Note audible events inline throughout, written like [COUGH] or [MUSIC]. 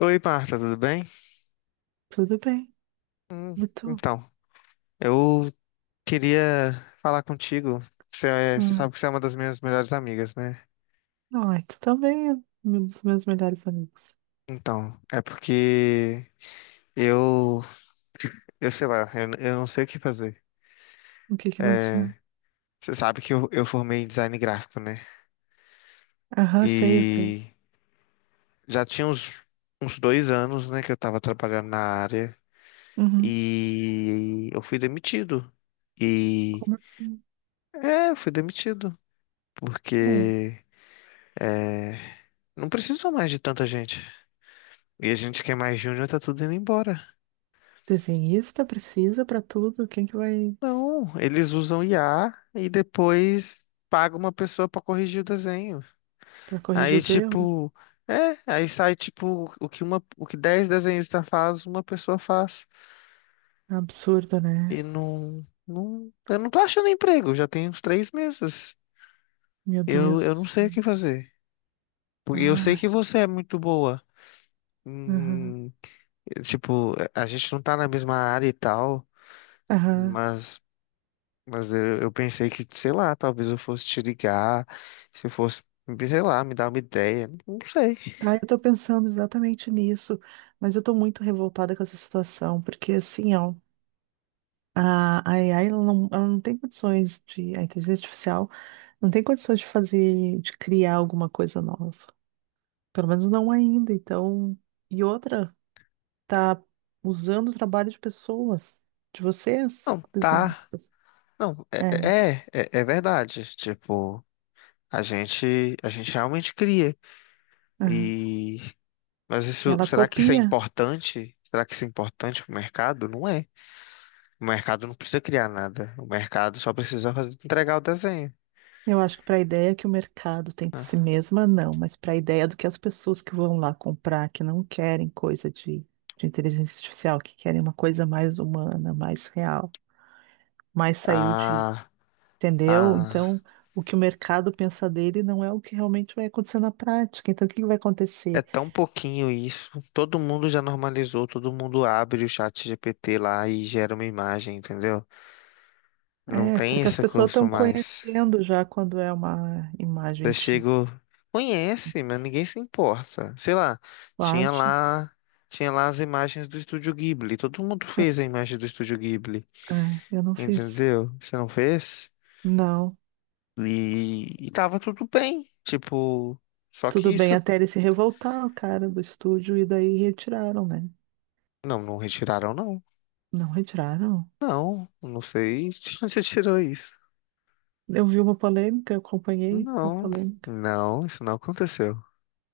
Oi, Marta, tudo bem? Tudo bem. Hum, E tu? então, eu queria falar contigo. Você, você Ah, sabe que você é uma das minhas melhores amigas, né? não, é, tu também é um dos meus melhores amigos. Então, é porque eu, eu sei lá, eu não sei o que fazer. O que que aconteceu? É, você sabe que eu formei em design gráfico, né? Aham, sei, eu sei. E já tinha uns 2 anos, né, que eu tava trabalhando na área Uhum. e eu fui demitido. E Como assim? é, eu fui demitido Bom, porque não precisam mais de tanta gente. E a gente que é mais júnior tá tudo indo embora. desenhista precisa pra tudo. Quem que vai Não, eles usam IA e depois paga uma pessoa pra corrigir o desenho. pra corrigir Aí os erros? tipo, aí sai tipo o que uma, o que 10 desenhistas faz, uma pessoa faz. Absurdo, E né? não, não, eu não tô achando emprego, já tem uns 3 meses. Meu Eu, Deus eu do não sei céu. o que fazer. Porque eu sei Ai, que você é muito boa. aham, Hum, tipo, a gente não tá na mesma área e tal, aham. mas Mas eu pensei que, sei lá, talvez eu fosse te ligar, se eu fosse, sei lá, me dar uma ideia. Não sei. Tá, eu tô pensando exatamente nisso, mas eu tô muito revoltada com essa situação, porque assim, ó, a AI, ela não tem condições de, a inteligência artificial não tem condições de fazer, de criar alguma coisa nova. Pelo menos não ainda. Então, e outra, tá usando o trabalho de pessoas, de vocês, Não, tá. desenhistas. Não, É. é verdade. Tipo, a gente realmente cria. Aham. E, mas E isso, ela será que isso é copia. importante? Será que isso é importante pro mercado? Não é. O mercado não precisa criar nada. O mercado só precisa fazer, entregar o desenho. Eu acho que para a ideia que o mercado tem de si mesma, não, mas para a ideia do que as pessoas que vão lá comprar, que não querem coisa de inteligência artificial, que querem uma coisa mais humana, mais real, mais saiu. A, a Entendeu? Então, o que o mercado pensa dele não é o que realmente vai acontecer na prática. Então, o que que vai É acontecer? tão pouquinho isso. Todo mundo já normalizou, todo mundo abre o chat GPT lá e gera uma imagem, entendeu? Não É, só tem que as esse pessoas curso estão mais. conhecendo já quando é uma Eu imagem de chego, conhece, mas ninguém se importa. Sei lá, tinha baixa. lá, tinha lá as imagens do Estúdio Ghibli. Todo mundo fez a imagem do Estúdio Ghibli, É, eu não fiz. entendeu? Você não fez? Não. E tava tudo bem. Tipo, só que Tudo bem, isso, até ele se revoltar, o cara do estúdio, e daí retiraram, né? não, não retiraram não. Não retiraram. Não, não sei [LAUGHS] de onde você tirou isso. Eu vi uma polêmica, eu acompanhei a Não, polêmica. não, isso não aconteceu.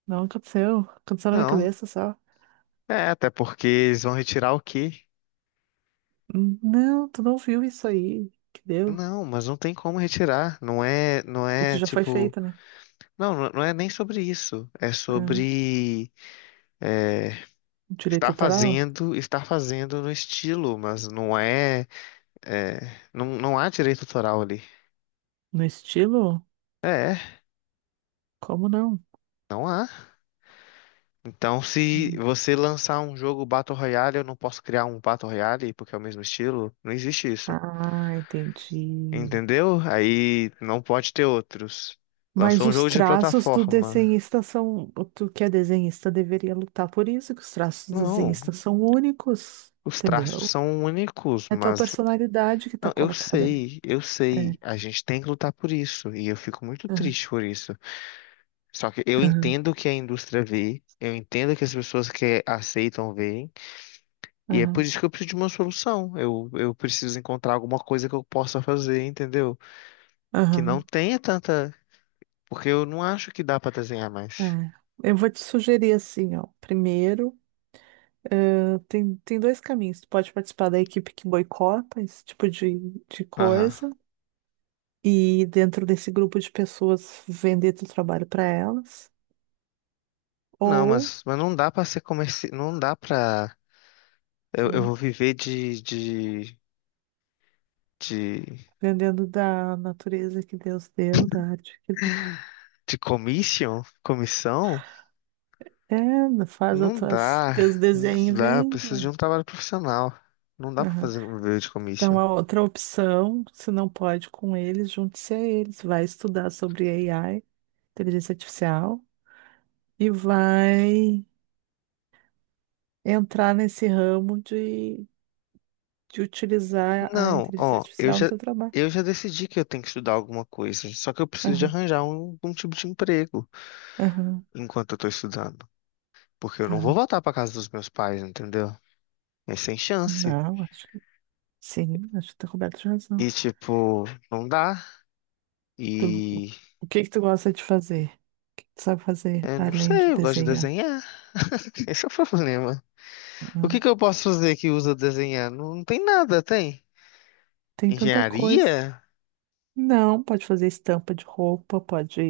Não aconteceu. Aconteceu na minha Não. cabeça só. É, até porque eles vão retirar o quê? Não, tu não viu isso aí que deu. Não, mas não tem como retirar. Não é, não O que é já foi tipo, feito, né? não, não não é nem sobre isso. É É. sobre Direito estar autoral? fazendo, estar fazendo no estilo, mas não é, é, não, não há direito autoral ali. No estilo? É, Como não? não há. Então, se Hum. você lançar um jogo Battle Royale, eu não posso criar um Battle Royale porque é o mesmo estilo. Não existe isso. Ah, entendi. Entendeu? Aí não pode ter outros. Mas Lançou um os jogo de traços do plataforma. desenhista são. O Tu que é desenhista deveria lutar por isso, que os traços do Não, desenhista são únicos, os traços entendeu? são únicos, É a tua mas. personalidade que tá Não, eu colocada ali. sei, eu É. sei. A gente tem que lutar por isso. E eu fico muito Aham, triste por isso. Só que eu aham, entendo o que a indústria vê, eu entendo que as pessoas que aceitam veem, e é por aham, isso que eu preciso de uma solução. Eu preciso encontrar alguma coisa que eu possa fazer, entendeu? Que não aham. tenha tanta. Porque eu não acho que dá pra desenhar É. mais. Eu vou te sugerir assim, ó. Primeiro, tem dois caminhos. Tu pode participar da equipe que boicota esse tipo de Aham. coisa, e dentro desse grupo de pessoas vender teu trabalho para elas, Não, ou mas não dá pra ser comerci... não dá pra... Eu hum, vou viver de, de, vendendo da natureza que Deus deu, da arte que de commission, comissão? é, faz Não dá, teus não desenhos e dá, eu vende, preciso ué. de um trabalho profissional. Não dá pra Aham. fazer viver de commission. Então, a outra opção, se não pode com eles, junte-se a eles, vai estudar sobre AI, inteligência artificial, e vai entrar nesse ramo de utilizar a Não, inteligência ó, eu artificial no já, teu trabalho. eu já decidi que eu tenho que estudar alguma coisa, só que eu preciso de Aham, arranjar um tipo de emprego aham, enquanto eu tô estudando, porque eu não vou tá. voltar pra casa dos meus pais, entendeu? É sem chance. Não, acho. Sim, acho que tá coberto de razão. E, tipo, não dá. Tu- E o que que tu gosta de fazer? O que que tu sabe fazer não além de sei, eu gosto de desenhar? desenhar. Esse é o problema. O Ah, que que eu posso fazer que usa desenhar? Não, não tem nada, tem. tem tanta coisa. Engenharia? Não, pode fazer estampa de roupa, pode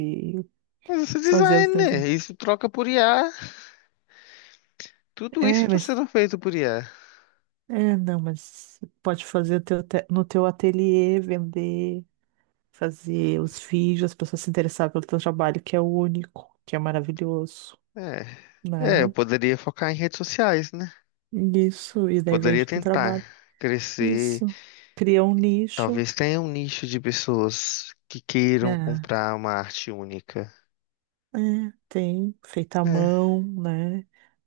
Mas isso é fazer os design, desenhos. né? Isso troca por IA. Tudo isso É, está mas sendo feito por IA. é, não, mas pode fazer no teu ateliê, vender, fazer os vídeos, as pessoas se interessarem pelo teu trabalho, que é único, que é maravilhoso, É. É, eu né? poderia focar em redes sociais, né? Isso, e daí Poderia vende o teu tentar trabalho. crescer. Isso. Cria um nicho, Talvez tenha um nicho de pessoas que queiram né? comprar uma arte única. É, tem, feita à É. mão, né?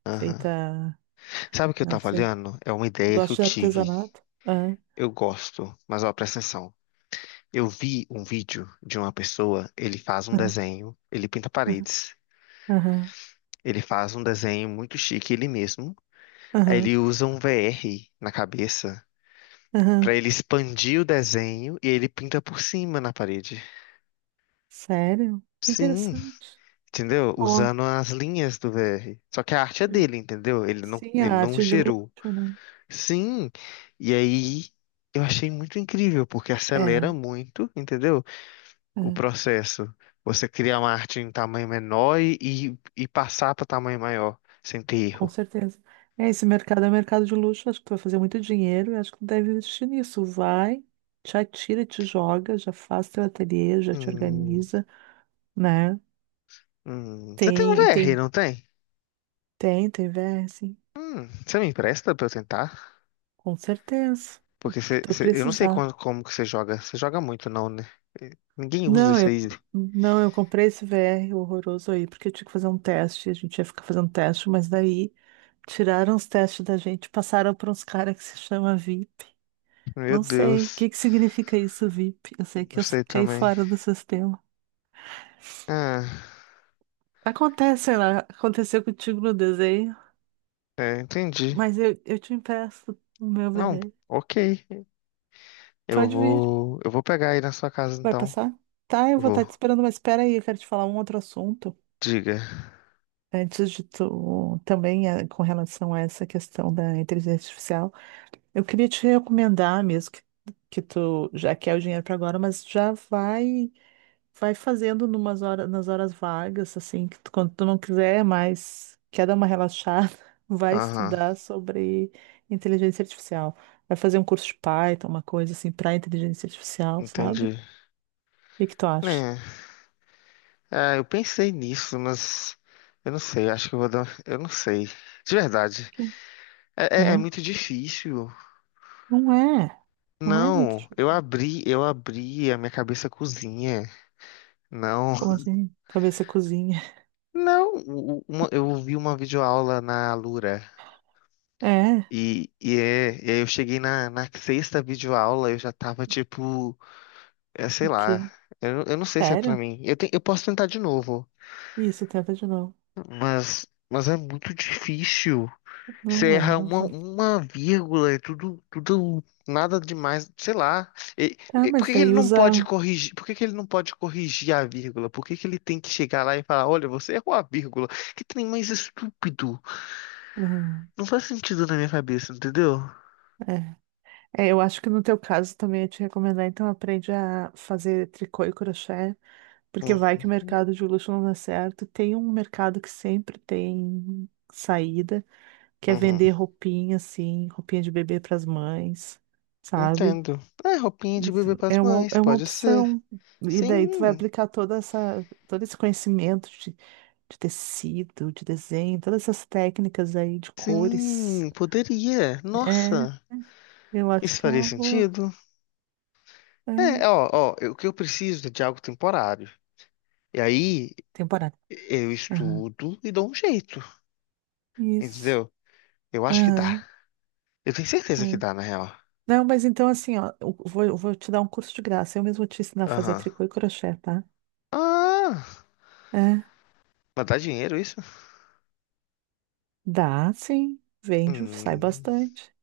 Feita, Sabe o que eu não tava sei. olhando? É uma ideia que Gosto eu de tive. artesanato. Ah, Eu gosto, mas ó, presta atenção. Eu vi um vídeo de uma pessoa, ele faz um ah, desenho, ele pinta ah, paredes, aham, ele faz um desenho muito chique ele mesmo, aí aham, ele usa um VR na cabeça aham. pra ele expandir o desenho e ele pinta por cima na parede. Sério? Que Sim, interessante. entendeu? Ó, Usando as linhas do VR. Só que a arte é dele, entendeu? Ele não, sim, a ele não arte de gerou. luxo, né? Sim, e aí eu achei muito incrível porque É, acelera muito, entendeu? O é, processo. Você cria uma arte em tamanho menor e passar para tamanho maior, sem ter com erro. certeza. É, esse mercado é um mercado de luxo, acho que tu vai fazer muito dinheiro e acho que tu deve investir nisso. Vai, te atira, te joga, já faz teu ateliê, já te Hum, organiza, né? Você tem um Tem, VR, tem, não tem? tem, VS. Você me empresta pra eu tentar? Com certeza. O Porque que você, tu você- eu não sei precisar. como que você joga. Você joga muito, não, né? Ninguém usa Não, isso eu aí. não, eu comprei esse VR horroroso aí, porque eu tinha que fazer um teste, a gente ia ficar fazendo teste, mas daí tiraram os testes da gente, passaram para uns caras que se chama VIP. Meu Não sei o Deus. que que significa isso, VIP. Eu sei que Não eu sei caí também. fora do sistema. Ah, Acontece, sei lá, aconteceu contigo no desenho, entendi. mas eu te empresto o meu Não, VR. ok. Eu Pode vir. vou, eu vou pegar aí na sua casa, Vai então. passar? Tá, eu vou Vou. estar te esperando, mas espera aí, eu quero te falar um outro assunto. Diga. Antes de tu, também com relação a essa questão da inteligência artificial, eu queria te recomendar mesmo que tu já quer o dinheiro para agora, mas já vai fazendo numas horas, nas horas vagas, assim, que quando tu não quiser mais, quer dar uma relaxada, [LAUGHS] vai Aham, estudar sobre inteligência artificial. Vai fazer um curso de Python, uma coisa assim, para inteligência artificial, sabe? O entendi. que que tu acha? Né? É, eu pensei nisso, mas eu não sei, acho que eu vou dar. Eu não sei. De verdade. Ok. É É? muito difícil. Não é, não é muito Não, eu difícil. abri, eu abri a minha cabeça cozinha. Não. Como [LAUGHS] assim? Cabeça cozinha. Não, eu vi uma videoaula na Alura. [LAUGHS] É. E aí eu cheguei na sexta videoaula, eu já tava tipo, sei O lá, quê? eu não sei se é pra Sério? mim. Eu posso tentar de novo, Isso, tenta de novo. mas, mas é muito difícil. Não Você é, erra não uma, fala. uma vírgula, é tudo, tudo, nada demais, sei lá. E- Tá, e por mas que que ele daí não pode usa. corrigir? Por que que ele não pode corrigir a vírgula? Por que que ele tem que chegar lá e falar, olha, você errou a vírgula? Que trem mais estúpido. Hum, Não faz sentido na minha cabeça, entendeu? é. É, eu acho que no teu caso também ia te recomendar, então aprende a fazer tricô e crochê, porque vai que o Uhum, mercado de luxo não dá certo. Tem um mercado que sempre tem saída, que é uhum. vender roupinha, assim, roupinha de bebê para as mães, sabe? Entendo. É, roupinha de bebê Isso para as é uma, mães, é uma pode ser. opção. E daí tu vai Sim, aplicar todo esse conhecimento de tecido, de desenho, todas essas técnicas aí de cores. sim, poderia. É, Nossa, eu acho isso que é faria uma boa. sentido? É, É, ó, ó, o que eu preciso é de algo temporário. E aí, temporada. eu Aham. estudo e dou um jeito, Isso. entendeu? Eu acho que dá. Aham. Eu tenho certeza que É. dá, na real. Não, mas então assim, ó, eu vou te dar um curso de graça. Eu mesmo te ensinar a fazer Aham. tricô e crochê, tá? Ah, É. mas dá dinheiro isso? Dá, sim. Vende, sai Hum, bastante.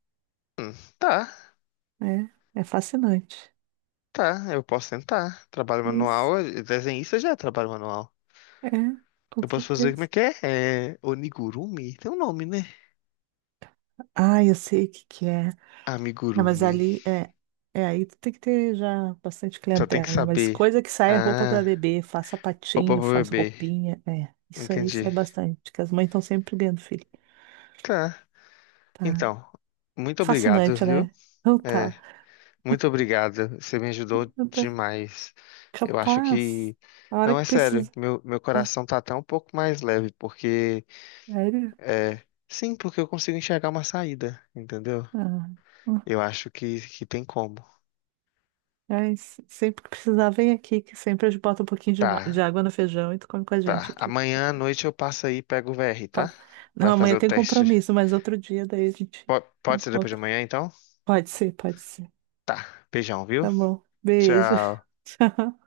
hum, tá, É, é fascinante. tá. Eu posso tentar. Trabalho Isso. manual, desenhista já é trabalho manual. É, com Eu posso fazer como é certeza. que é? É onigurumi? Tem um nome, né? Ah, eu sei o que que é. Não, mas Amigurumi. ali é aí tu tem que ter já bastante Só tem que clientela, mas saber. coisa que sai é roupa Ah, para bebê, faz roupa sapatinho, pra faz bebê. roupinha, é, isso aí sai Entendi. bastante, que as mães estão sempre vendo filho. Tá. Tá. Então, muito obrigado, Fascinante, viu? né? Não É, tá. Muito obrigado, você me ajudou Não tá. demais. Eu acho Capaz. que, A hora não é que sério, precisa. meu Ah, coração tá até um pouco mais leve, porque, sério? é, sim, porque eu consigo enxergar uma saída, entendeu? Ah, ah. Eu acho que, tem como. É, sempre que precisar, vem aqui, que sempre a gente bota um pouquinho de Tá, água no feijão e tu come com a gente tá. aqui. Amanhã à noite eu passo aí e pego o VR, tá? Pode. Não, Vai fazer amanhã o tem teste. compromisso, mas outro dia daí a gente Po- se pode ser depois de encontra. amanhã, então? Pode ser, pode ser. Tá, beijão, viu? Tá bom. Beijo. Tchau. [LAUGHS] Tchau.